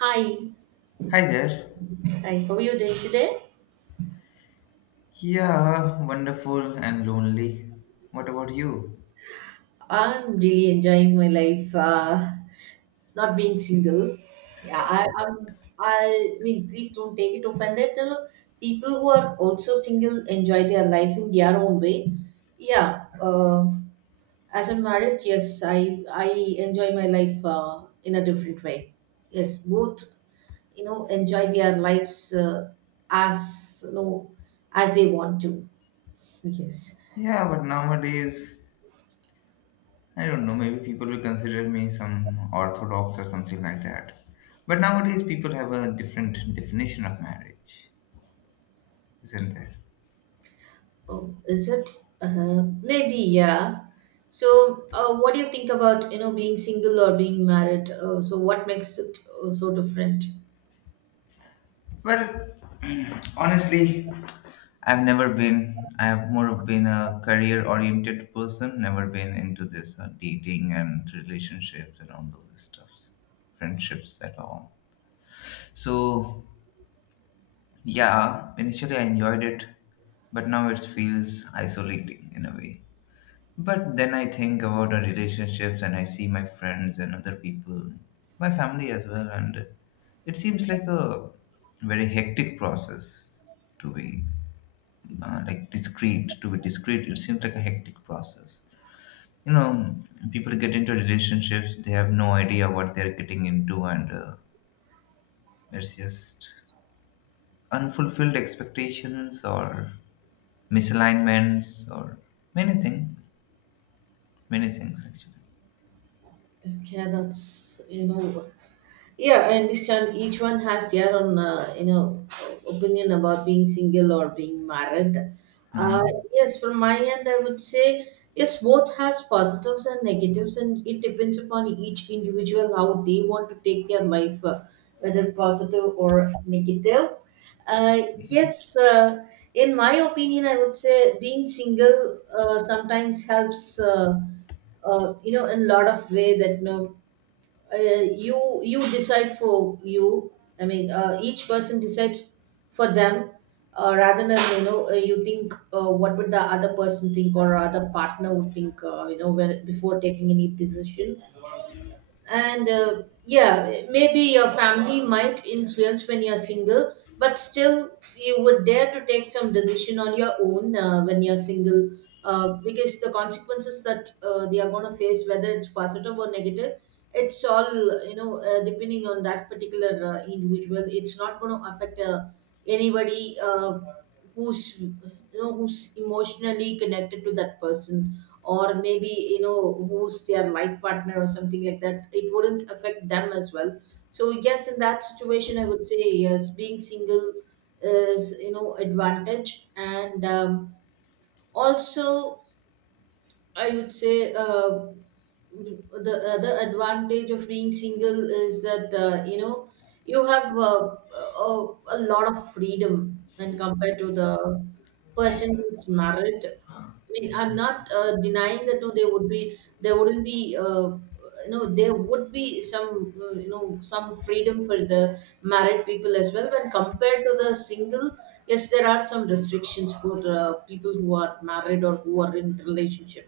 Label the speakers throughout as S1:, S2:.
S1: Hi,
S2: Hi there.
S1: hi. How are you doing today?
S2: Yeah, wonderful and lonely. What about you?
S1: I'm really enjoying my life. Not being single. Yeah, I'm. I mean, please don't take it offended. People who are also single enjoy their life in their own way. Yeah. As I'm married, yes, I enjoy my life in a different way. Yes, both enjoy their lives as you know as they want to. Yes.
S2: Yeah, but nowadays, I don't know, maybe people will consider me some orthodox or something like that. But nowadays, people have a different definition of marriage, isn't there?
S1: Oh, is it? Maybe, yeah. So, what do you think about being single or being married? So, what makes it so different?
S2: Well, honestly, I've never been, I have more of been a career oriented person, never been into this dating and relationships and all those stuffs, friendships at all. So yeah, initially I enjoyed it, but now it feels isolating in a way. But then I think about our relationships and I see my friends and other people, my family as well, and it seems like a very hectic process to be like discreet. To be discreet, it seems like a hectic process. You know, people get into relationships, they have no idea what they're getting into, and it's just unfulfilled expectations or misalignments or many things many things actually.
S1: Okay, that's you know. Yeah, I understand. Each one has their own, opinion about being single or being married.
S2: Uh,
S1: Uh, yes, from my end, I would say yes. Both has positives and negatives, and it depends upon each individual how they want to take their life, whether positive or negative. Uh, yes, in my opinion, I would say being single sometimes helps. In a lot of way that you decide for you. I mean, each person decides for them, rather than you think, what would the other person think, or other partner would think, when, before taking any decision. And yeah, maybe your family might influence when you're single, but still you would dare to take some decision on your own when you're single, because the consequences that they are going to face, whether it's positive or negative, it's all, depending on that particular individual. It's not going to affect, anybody, who's you know who's emotionally connected to that person, or maybe who's their life partner or something like that. It wouldn't affect them as well. So yes, in that situation, I would say yes, being single is advantage. And also, I would say, the other advantage of being single is that, you have a lot of freedom when compared to the person who's married. I mean, I'm not denying that, no, there wouldn't be, there would be some you know some freedom for the married people as well when compared to the single. Yes, there are some restrictions for people who are married or who are in relationship,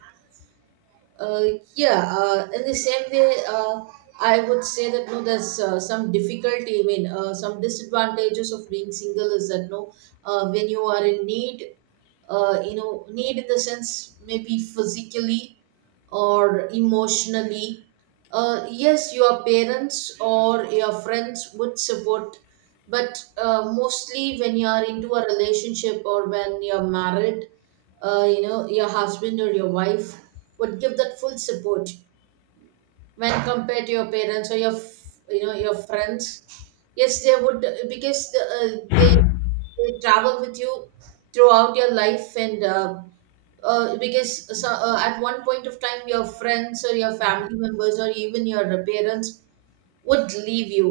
S1: uh, yeah, in the same way. I would say that, no, there's some difficulty. I mean, some disadvantages of being single is that, no, when you are in need, need in the sense maybe physically or emotionally. Yes, your parents or your friends would support, but mostly when you are into a relationship or when you're married, your husband or your wife would give that full support when compared to your parents or your your friends. Yes, they would, because they travel with you throughout your life. And because so, at one point of time, your friends or your family members or even your parents would leave you.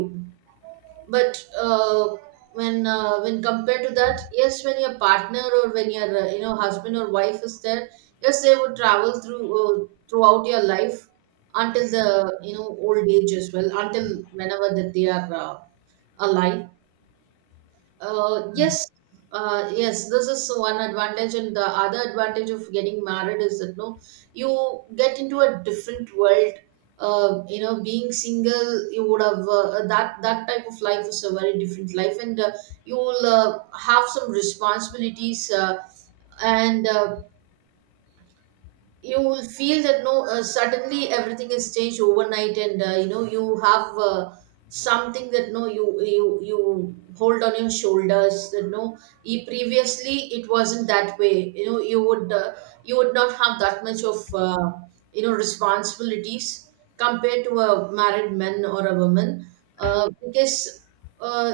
S1: But when compared to that, yes, when your partner or when your husband or wife is there, yes, they would travel throughout your life, until the old age as well, until whenever that they are alive. uh, yes, yes, this is one advantage, and the other advantage of getting married is that, no, you get into a different world. Being single, you would have that type of life is a very different life, and you will have some responsibilities. And you will feel that, no, suddenly everything is changed overnight, and you have something that, no, you hold on your shoulders, that, no, previously it wasn't that way. You know, you would not have that much of responsibilities compared to a married man or a woman, because uh,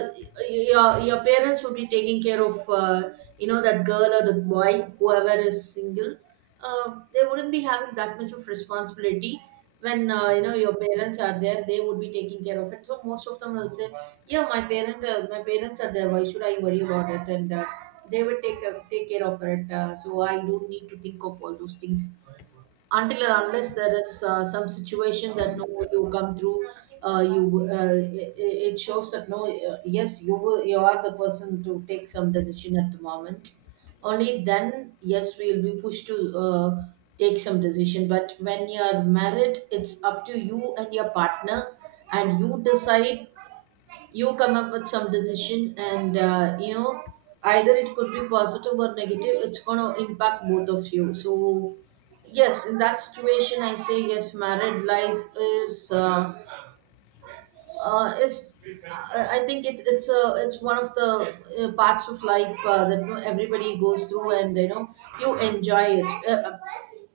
S1: your parents would be taking care of that girl or the boy, whoever is single. They wouldn't be having that much of responsibility when your parents are there, they would be taking care of it. So most of them will say, yeah, my parents are there, why should I worry about it? And they would take care of it, so I don't need to think of all those things until and unless there is some situation that, no, you come through. You It shows that, no, yes, you are the person to take some decision at the moment. Only then, yes, we will be pushed to take some decision. But when you are married, it's up to you and your partner, and you decide, you come up with some decision, and either it could be positive or negative, it's going to impact both of you. So yes, in that situation, I say yes, married life is uh, is I think it's one of the parts of life that, you know, everybody goes through, and you know you enjoy it.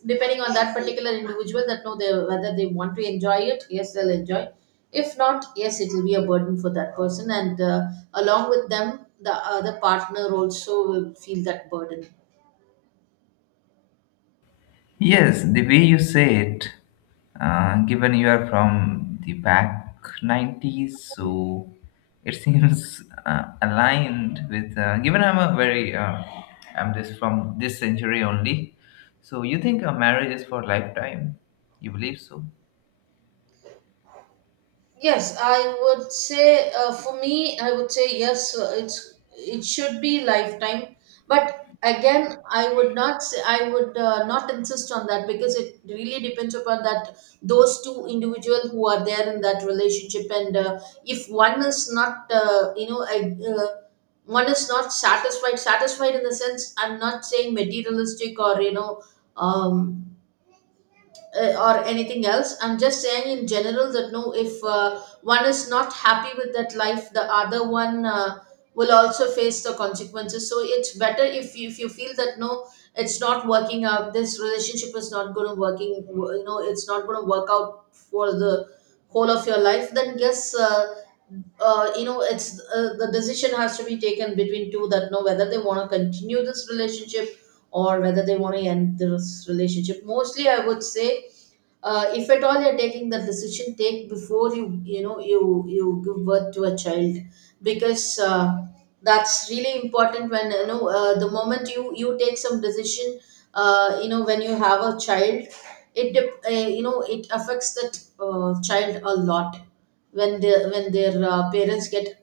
S1: Depending on that particular individual, that know they, whether they want to enjoy it, yes, they'll enjoy. If not, yes, it will be a burden for that person, and along with them, the other partner also will feel that burden.
S2: yes, the way you say it, given you are from the back 90s, so it seems aligned with given I'm a very I'm just from this century only. So you think a marriage is for lifetime? You believe so?
S1: Yes, I would say, for me, I would say yes. It should be lifetime, but again, I would not say, I would not insist on that, because it really depends upon that those two individual who are there in that relationship. And if one is not, you know, I. One is not satisfied in the sense, I'm not saying materialistic or um or anything else. I'm just saying in general that, no, if one is not happy with that life, the other one will also face the consequences. So it's better if you feel that, no, it's not working out, this relationship is not going to working, it's not going to work out for the whole of your life, then yes, you know it's the decision has to be taken between two, that know whether they want to continue this relationship or whether they want to end this relationship. Mostly I would say, if at all you're taking the decision, take before you give birth to a child, because that's really important. When the moment you take some decision, when you have a child, it dep- you know it affects that child a lot, when they when their parents get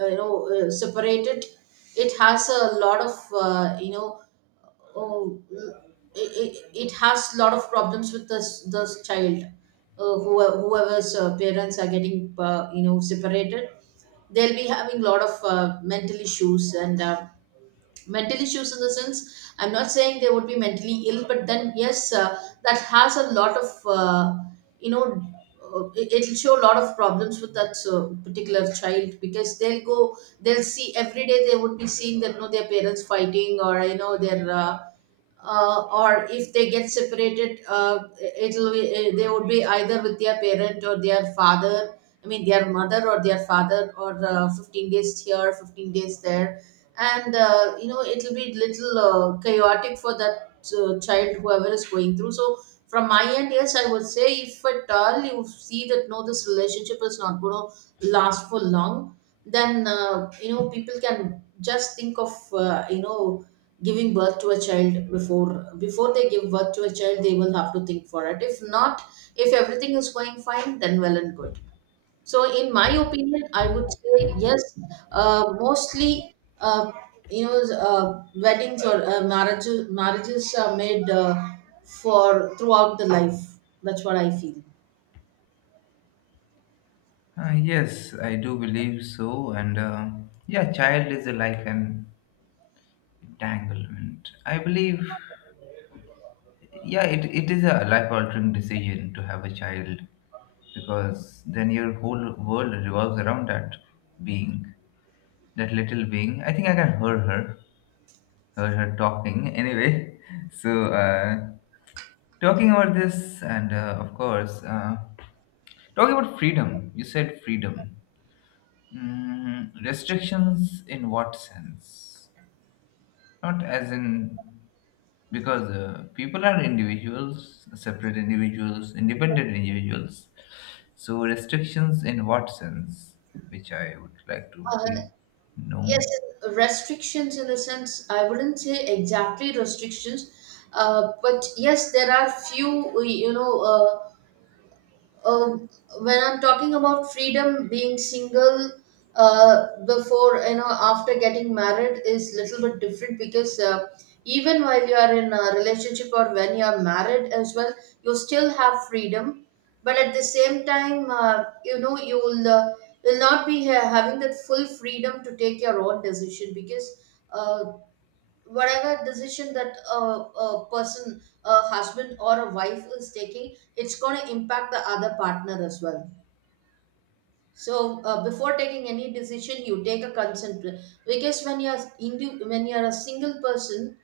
S1: separated. It has a lot of oh, it has a lot of problems with this child, whoever's parents are getting separated. They'll be having a lot of mental issues. And mental issues in the sense, I'm not saying they would be mentally ill, but then yes, that has a lot of, you know it'll show a lot of problems with that particular child, because they'll see every day, they would be seeing that, their parents fighting, or you know their or if they get separated, they would be either with their parent or their father. I mean, their mother or their father, or 15 days here, 15 days there, and it'll be little chaotic for that child, whoever is going through. So, from my end, yes, I would say if at all you see that no, this relationship is not going to last for long, then you know people can just think of you know giving birth to a child before they give birth to a child they will have to think for it. If not, if everything is going fine then well and good. So in my opinion I would say yes, mostly, uh, you know, weddings or marriages, marriages are made for throughout the life. That's what I feel.
S2: Yes, I do believe so. And yeah, child is like an entanglement. I believe yeah it is a life altering decision to have a child because then your whole world revolves around that being, that little being. I think I can hear her, hear her talking anyway, so talking about this and of course talking about freedom, you said freedom, restrictions in what sense? Not as in, because people are individuals, separate individuals, independent individuals. So restrictions in what sense? Which I would like to
S1: Uh,
S2: be
S1: Yes,
S2: no.
S1: restrictions in the sense, I wouldn't say exactly restrictions, but yes, there are few, you know, um, when I'm talking about freedom, being single before, you know, after getting married is little bit different because even while you are in a relationship or when you are married as well, you still have freedom, but at the same time, you know you'll will not be having that full freedom to take your own decision because. Uh, whatever decision that a person, a husband or a wife is taking, it's going to impact the other partner as well. So before taking any decision you take a consent because when you're when you're a single person,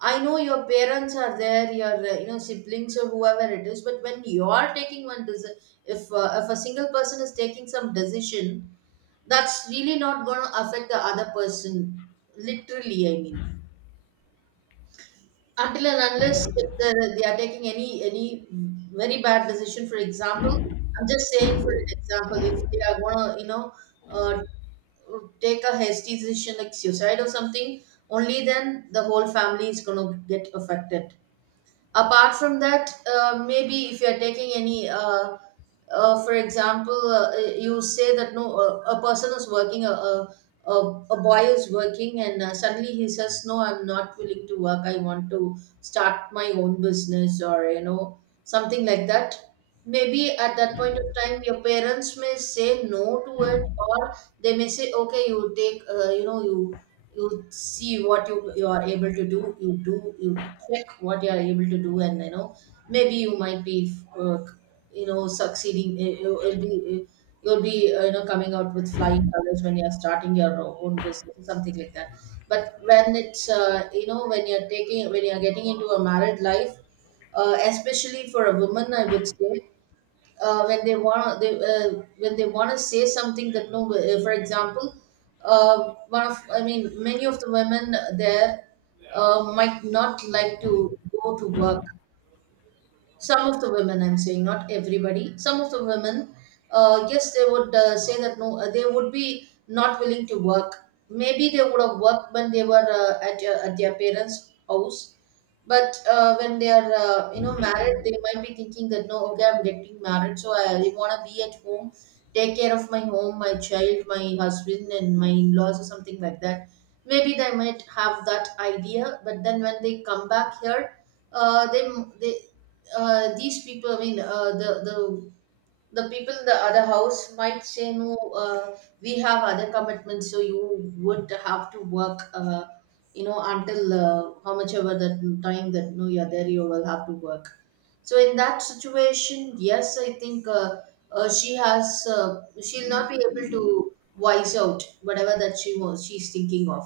S1: I know your parents are there, your you know siblings or whoever it is, but when you are taking one decision, if a single person is taking some decision, that's really not going to affect the other person literally, I mean, until and unless if they are taking any very bad decision. For example, I'm just saying, for example, if they are going to, you know, uh, take a hasty decision like suicide or something, only then the whole family is going to get affected. Apart from that, maybe if you are taking any for example, you say that no, a person is working, a a boy is working, and suddenly he says no, I'm not willing to work, I want to start my own business or you know something like that. Maybe at that point of time your parents may say no to it, or they may say okay, you take you know you, you see what you are able to do, you do you check what you are able to do, and you know maybe you might be uh, you know succeeding, you'll be you know coming out with flying colors when you're starting your own business or something like that. But when it's, you know, when you're taking, when you're getting into a married life, especially for a woman I would say, when they want, they when they want to say something that no, for example, one of, I mean many of the women there, might not like to go to work. Some of the women, I'm saying not everybody, some of the women, yes they would say that no, they would be not willing to work. Maybe they would have worked when they were at their parents' house, but when they are you know married, they might be thinking that no, okay, I'm getting married so I want to be at home, take care of my home, my child, my husband and my in-laws or something like that. Maybe they might have that idea, but then when they come back here, uh, they, they these people, I mean, the the people in the other house might say no, we have other commitments, so you would have to work, you know, until how much ever that time that no you're there, you will have to work. So in that situation, yes, I think, she has she'll not be able to wise out whatever that she wants, she's thinking of,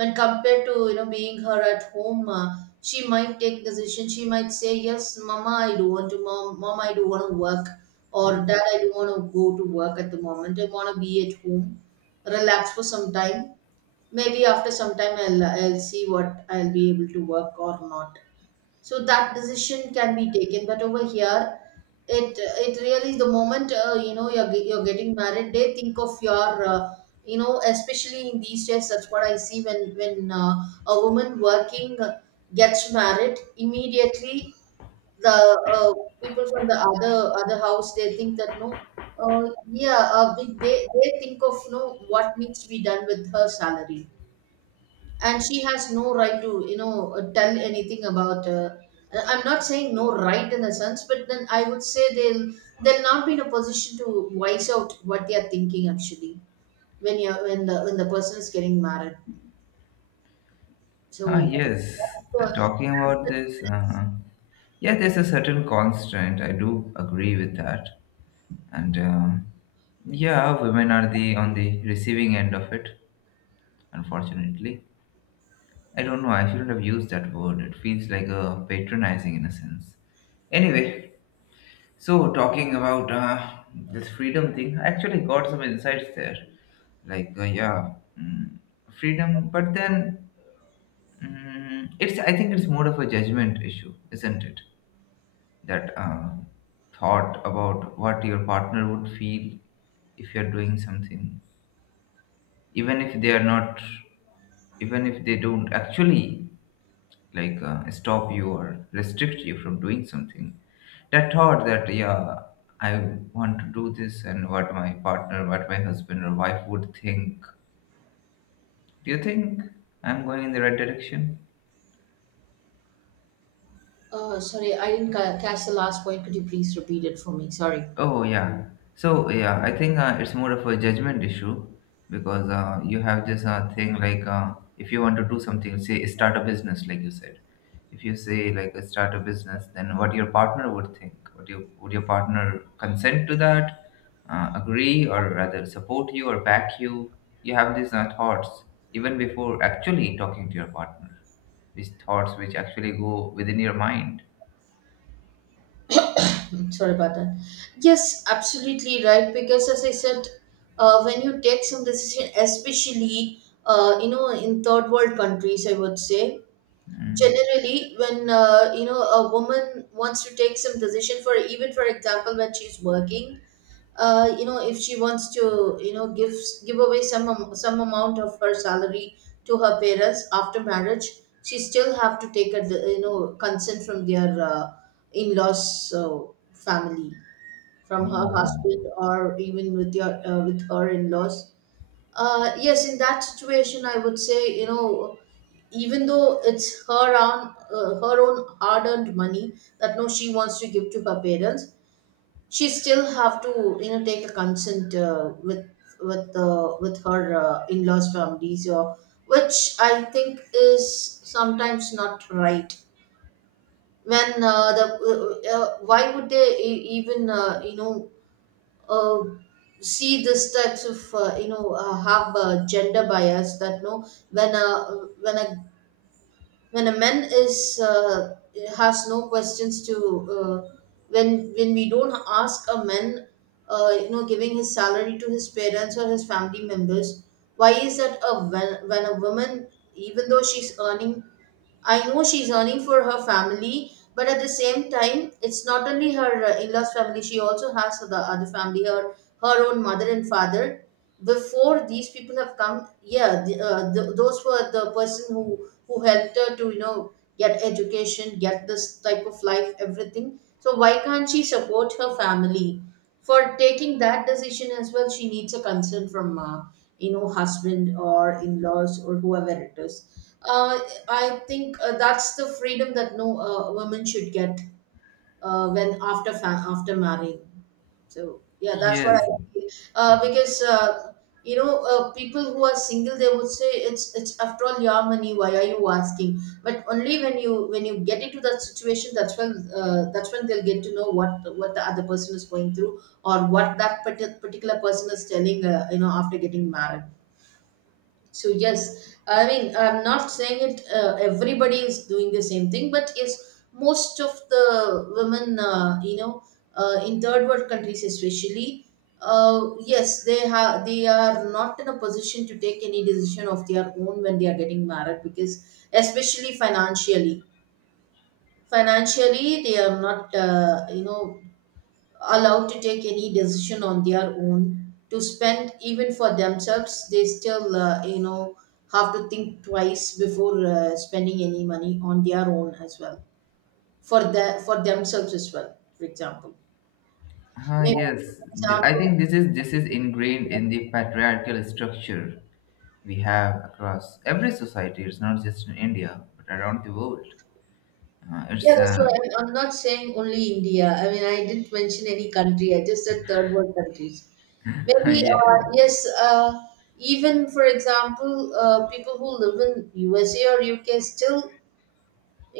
S1: when compared to you know being her at home. She might take decision, she might say yes mama, I don't want to, mom mom I don't want to work, or dad, I don't want to go to work at the moment, I want to be at home, relax for some time. Maybe after some time I'll see what I'll be able to work or not. So that decision can be taken, but over here, it it really, the moment you know, you're, you're getting married, they think of your you know, especially in these days, that's what I see when a woman working gets married immediately, the uh, people from the other other house, they think that no, uh, yeah, they think of no, what needs to be done with her salary, and she has no right to you know tell anything about, I am not saying no right in the sense, but then I would say they'll not be in a position to voice out what they are thinking actually when you're, when the person is getting married.
S2: Ah
S1: So
S2: yes,
S1: that's
S2: talking about
S1: the,
S2: this. Yeah, there's a certain constraint. I do agree with that, and um, yeah, women are the on the receiving end of it. Unfortunately, I don't know. I shouldn't have used that word. It feels like a patronizing in a sense. Anyway, so, talking about this freedom thing, I actually got some insights there. Like, yeah, mm, freedom, but then I think it's more of a judgment issue, isn't it? That thought about what your partner would feel if you're doing something, even if they are not, even if they don't actually, like stop you or restrict you from doing something. That thought that yeah, I want to do this, and what my partner, what my husband or wife would think. Do you think I'm going in the right direction?
S1: sorry I didn't catch the last point, could you please repeat it for me? Sorry.
S2: Oh yeah. So yeah, I think it's more of a judgment issue because you have this thing like if you want to do something, say start a business, like you said. If you say like start a business, then what your partner would think? Would your partner consent to that? Agree or rather support you or back you? You have these thoughts even before actually talking to your partner. These thoughts which actually go within your mind.
S1: Mm, sorry about that. Yes, absolutely right. Because as I said, when you take some decision, especially, you know, in third world countries, I would say
S2: Mm.
S1: generally when, you know, a woman wants to take some decision, for even for example when she's working, you know, if she wants to you know give, give away some some amount of her salary to her parents after marriage, she still have to take a you know consent from their in-laws, family, from her
S2: Oh
S1: husband, or even with your with her in-laws. Yes in that situation I would say, you know, even though it's her own hard earned money that no, she wants to give to her parents, she still have to you know take a consent with, with her in-laws families, or which I think is sometimes not right. When, the why would they even you know uh, see this types of you know have gender bias that no, when a, when a when a man is has no questions to, uh, when when we don't ask a man you know giving his salary to his parents or his family members, why is that a when a woman, even though she's earning, I know she's earning for her family, but at the same time it's not only her in-laws family, she also has the other family, her, her own mother and father. Before these people have come, yeah the, those were the person who helped her to you know get education, get this type of life, everything, so why can't she support her family? For taking that decision as well, she needs a consent from you know husband or in-laws or whoever it is. I think that's the freedom that no woman should get when after after marrying. So yeah, that's what I
S2: yes.
S1: feel. Because you know, people who are single, they would say it's after all your money, why are you asking? But only when you, when you get into that situation, that's when, that's when they'll get to know what the other person is going through or what that particular person is telling. You know, after getting married. So yes, I mean I'm not saying it. Everybody is doing the same thing, but yes, most of the women, you know, in third world countries especially, yes, they have, they are not in a position to take any decision of their own when they are getting married, because especially financially, financially they are not, you know, allowed to take any decision on their own to spend. Even for themselves they still, you know, have to think twice before spending any money on their own as well, for the, for themselves as well, for example.
S2: Ah,
S1: Maybe,
S2: yes,
S1: for
S2: I
S1: example.
S2: think this is ingrained in the patriarchal structure we have across every society. It's not just in India, but around the world.
S1: Yeah,
S2: It's
S1: that's why, I mean, I'm not saying only India. I mean, I didn't mention any country. I just said third world countries. Maybe
S2: yeah.
S1: yes. Uh, even for example, people who live in USA or UK still,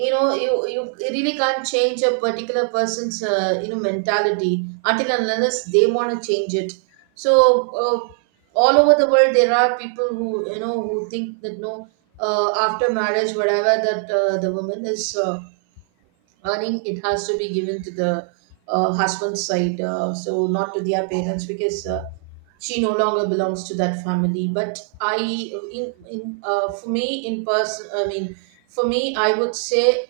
S1: you really can't change a particular person's mentality until and unless they want to change it. So uh, all over the world there are people who, who think that no after marriage, whatever that the woman is earning, it has to be given to the husband's side, so not to their parents, because she no longer belongs to that family. But I in for me in person, I mean, for me I would say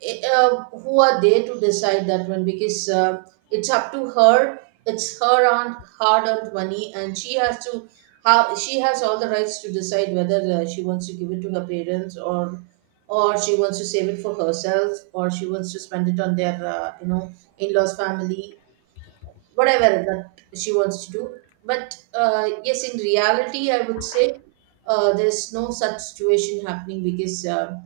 S1: who are they to decide that one? Because it's up to her. It's her aunt hard earned money and she has to, how she has all the rights to decide whether she wants to give it to her parents, or she wants to save it for herself, or she wants to spend it on their in-laws family, whatever that she wants to do. But yes, in reality I would say there's no such situation happening, because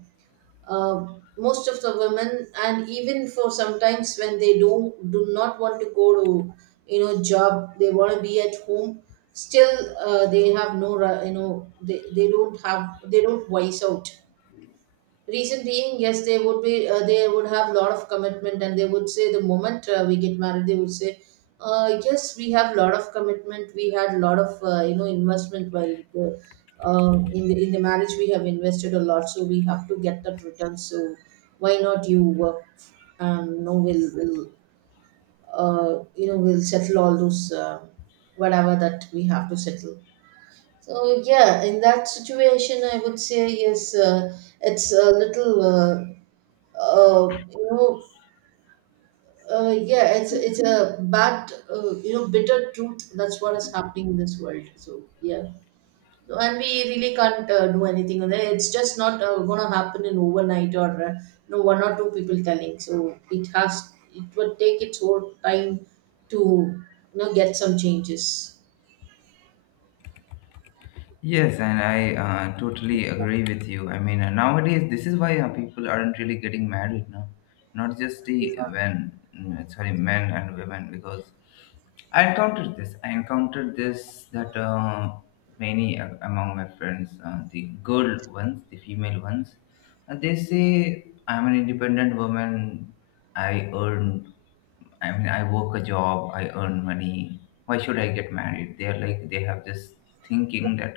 S1: uh, most of the women, and even for sometimes when they don't do not want to go to, job, they want to be at home. Still, they have no ri- you know they don't have they don't voice out. Reason being, yes, they would be, they would have a lot of commitment, and they would say the moment we get married, they would say, "Yes, we have a lot of commitment. We had a lot of, investment while the, in the in the marriage we have invested a lot, so we have to get that return. So why not you work? You know, we'll settle all those whatever that we have to settle." So yeah, in that situation I would say yes. It's a little. Uh, you know, yeah, it's a bad, bitter truth. That's what is happening in this world. So yeah, so, and we really can't do anything on it. It's just not gonna happen in overnight, or one or two people telling. So it has, it will take its own time to, get some changes.
S2: Yes, and I totally agree with you. I mean, nowadays this is why people aren't really getting married now. Not just the when mm, sorry men and women because I encountered this. I encountered this that many among my friends, the girl ones, the female ones, they say, "I'm an independent woman. I earn. I mean, I work a job. I earn money. Why should I get married?" They are like they have this thinking that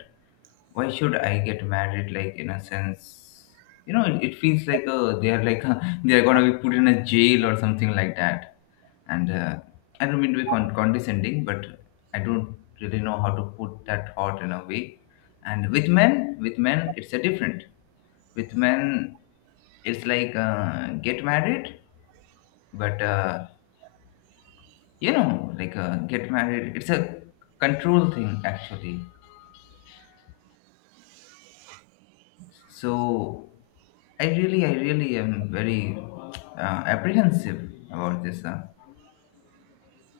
S2: why should I get married? Like in a sense, you know, it feels like they are like they are gonna be put in a jail or something like that. And I don't mean to be condescending, but I don't really know how to put that thought in a way. And with men, it's a different. With men, it's like get married, but you know, like get married. It's a control thing actually. So I really am very apprehensive about this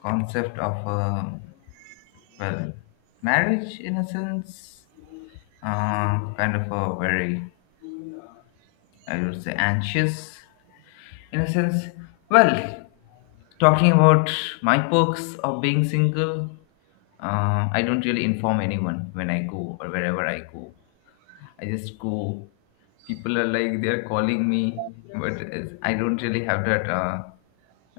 S2: concept of well, marriage in a sense, kind of a very, I would say, anxious in a sense. Well, talking about my perks of being single, I don't really inform anyone when I go or wherever I go. I just go. People are like they're calling me, but it's, I don't really have that.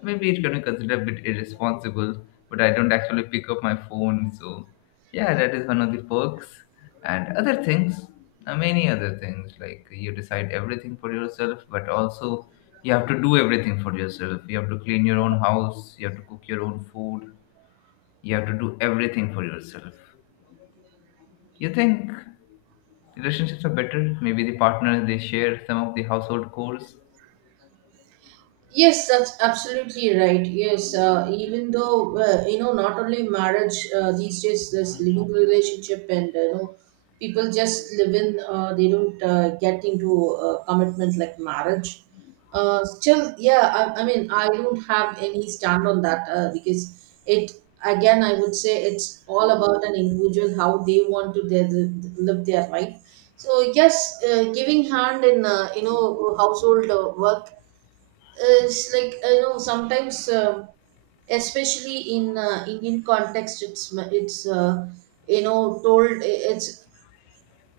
S2: Maybe it's going to consider a bit irresponsible, but I don't actually pick up my phone. So, yeah, that is one of the perks. And other things, many other things, like you decide everything for yourself, but also you have to do everything for yourself. You have to clean your own house, you have to cook your own food, you have to do everything for yourself. You think relationships are better? Maybe the partner they share some of the household chores.
S1: Yes, that's absolutely right. Yes, even though not only marriage, these days there's living relationship, and people just live in. They don't get into commitment like marriage. Still, yeah, I mean, I don't have any stand on that, because it, again I would say, it's all about an individual how they want to their, live their life. So yes, giving hand in household work, it's like sometimes, especially in indian context, it's told, it's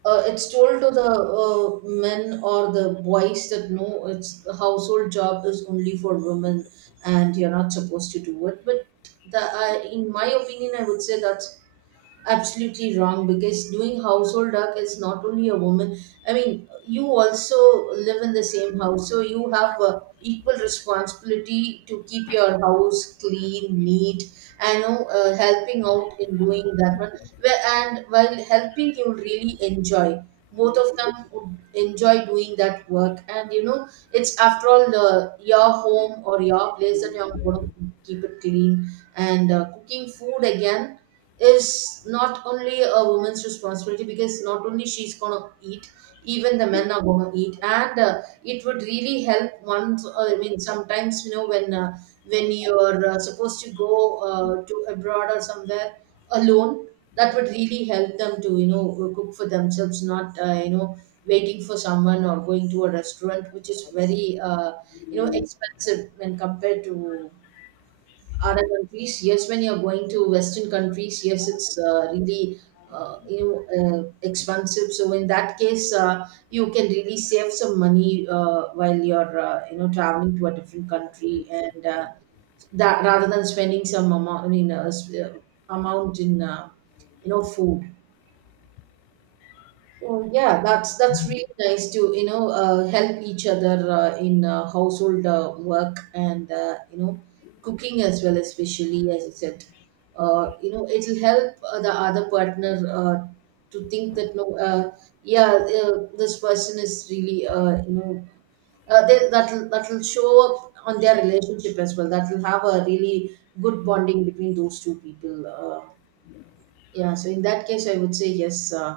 S1: uh, it's told to the men or the boys that no, it's the household job is only for women and you're not supposed to do it. But the in my opinion I would say that absolutely wrong, because doing household work is not only a woman. I mean, you also live in the same house, so you have equal responsibility to keep your house clean, neat. I know, helping out in doing that one. Well, and while helping you really enjoy, both of them would enjoy doing that work. And you know, it's after all your home or your place that you're going to keep it clean. And cooking food again is not only a woman's responsibility, because not only she's gonna eat, even the men are gonna eat. And it would really help once, I mean sometimes, you know, when you're supposed to go to abroad or somewhere alone, that would really help them to, cook for themselves, not waiting for someone or going to a restaurant, which is very expensive when compared to other countries. Yes, when you're going to western countries, yes, it's really uh, you know expensive. So in that case, you can really save some money while you're traveling to a different country. And that, rather than spending some amount, I mean amount in food. So yeah, that's really nice to, help each other in household work. And cooking as well, especially as you said, it'll help the other partner uh, to think that no, yeah, uh, this person is really, that'll that'll show up on their relationship as well. That'll have a really good bonding between those two people. Yeah, so in that case I would say yes.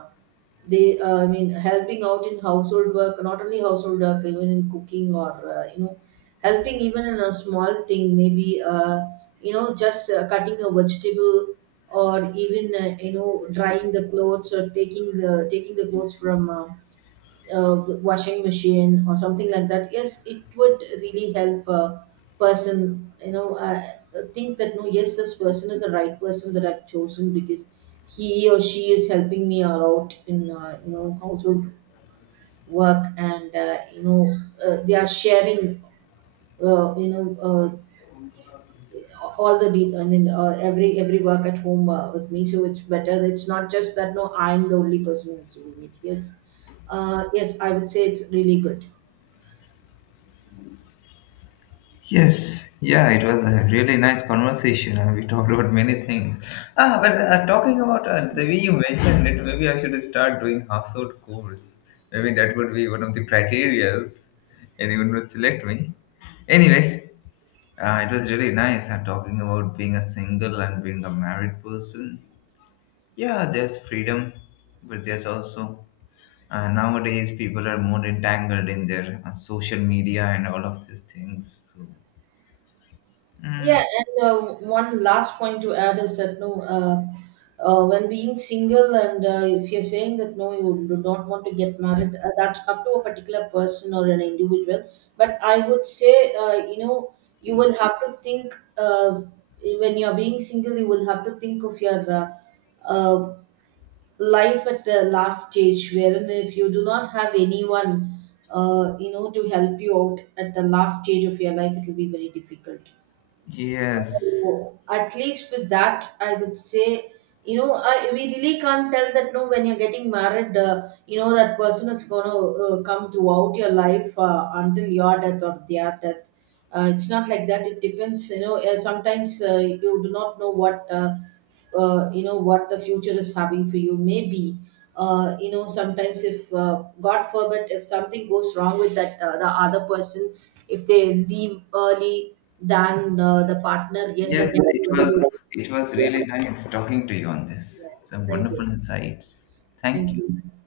S1: They I mean helping out in household work, not only household work, even in cooking or uh, you know helping, even in a small thing. Maybe just cutting a vegetable, or even drying the clothes, or taking the clothes from washing machine or something like that. Yes, it would really help a person, think that no, yes, this person is the right person that I've chosen, because he or she is helping me out in household work. And they are sharing uh, you know uh, all I mean every work at home with me. So it's better. It's not just that no, I'm the only person who's doing it. Yes, yes, I would say it's really good.
S2: Yes, yeah, it was a really nice conversation, and we talked about many things. Ah, but talking about the way you mentioned it, maybe I should start doing household chores. Maybe that would be one of the criterias anyone would select me. Anyway, it was really nice talking about being a single and being a married person. Yeah, there's freedom, but there's also nowadays people are more entangled in their social media and all of these things. So,
S1: Yeah,
S2: mm,
S1: and one last point to add is that no, when being single, and if you're saying that no, you do not want to get married, that's up to a particular person or an individual. But I would say, you will have to think when you're being single, you will have to think of your uh, life at the last stage, wherein if you do not have anyone, to help you out at the last stage of your life, it will be very difficult.
S2: yes,
S1: Oh, at least with that I would say, you know, we really can't tell that no, when you're getting married, that person is going to come throughout your life until your death or their death. It's not like that. It depends, you know, sometimes you do not know what what the future is having for you. Maybe sometimes if god forbid if something goes wrong with that the other person, if they leave early than the partner, yes, I
S2: yes,
S1: can.
S2: it was, it was really
S1: Yeah.
S2: nice talking to you on this.
S1: Yeah.
S2: Some
S1: Thank
S2: wonderful
S1: you.
S2: insights. Thank
S1: Thank
S2: you.
S1: you.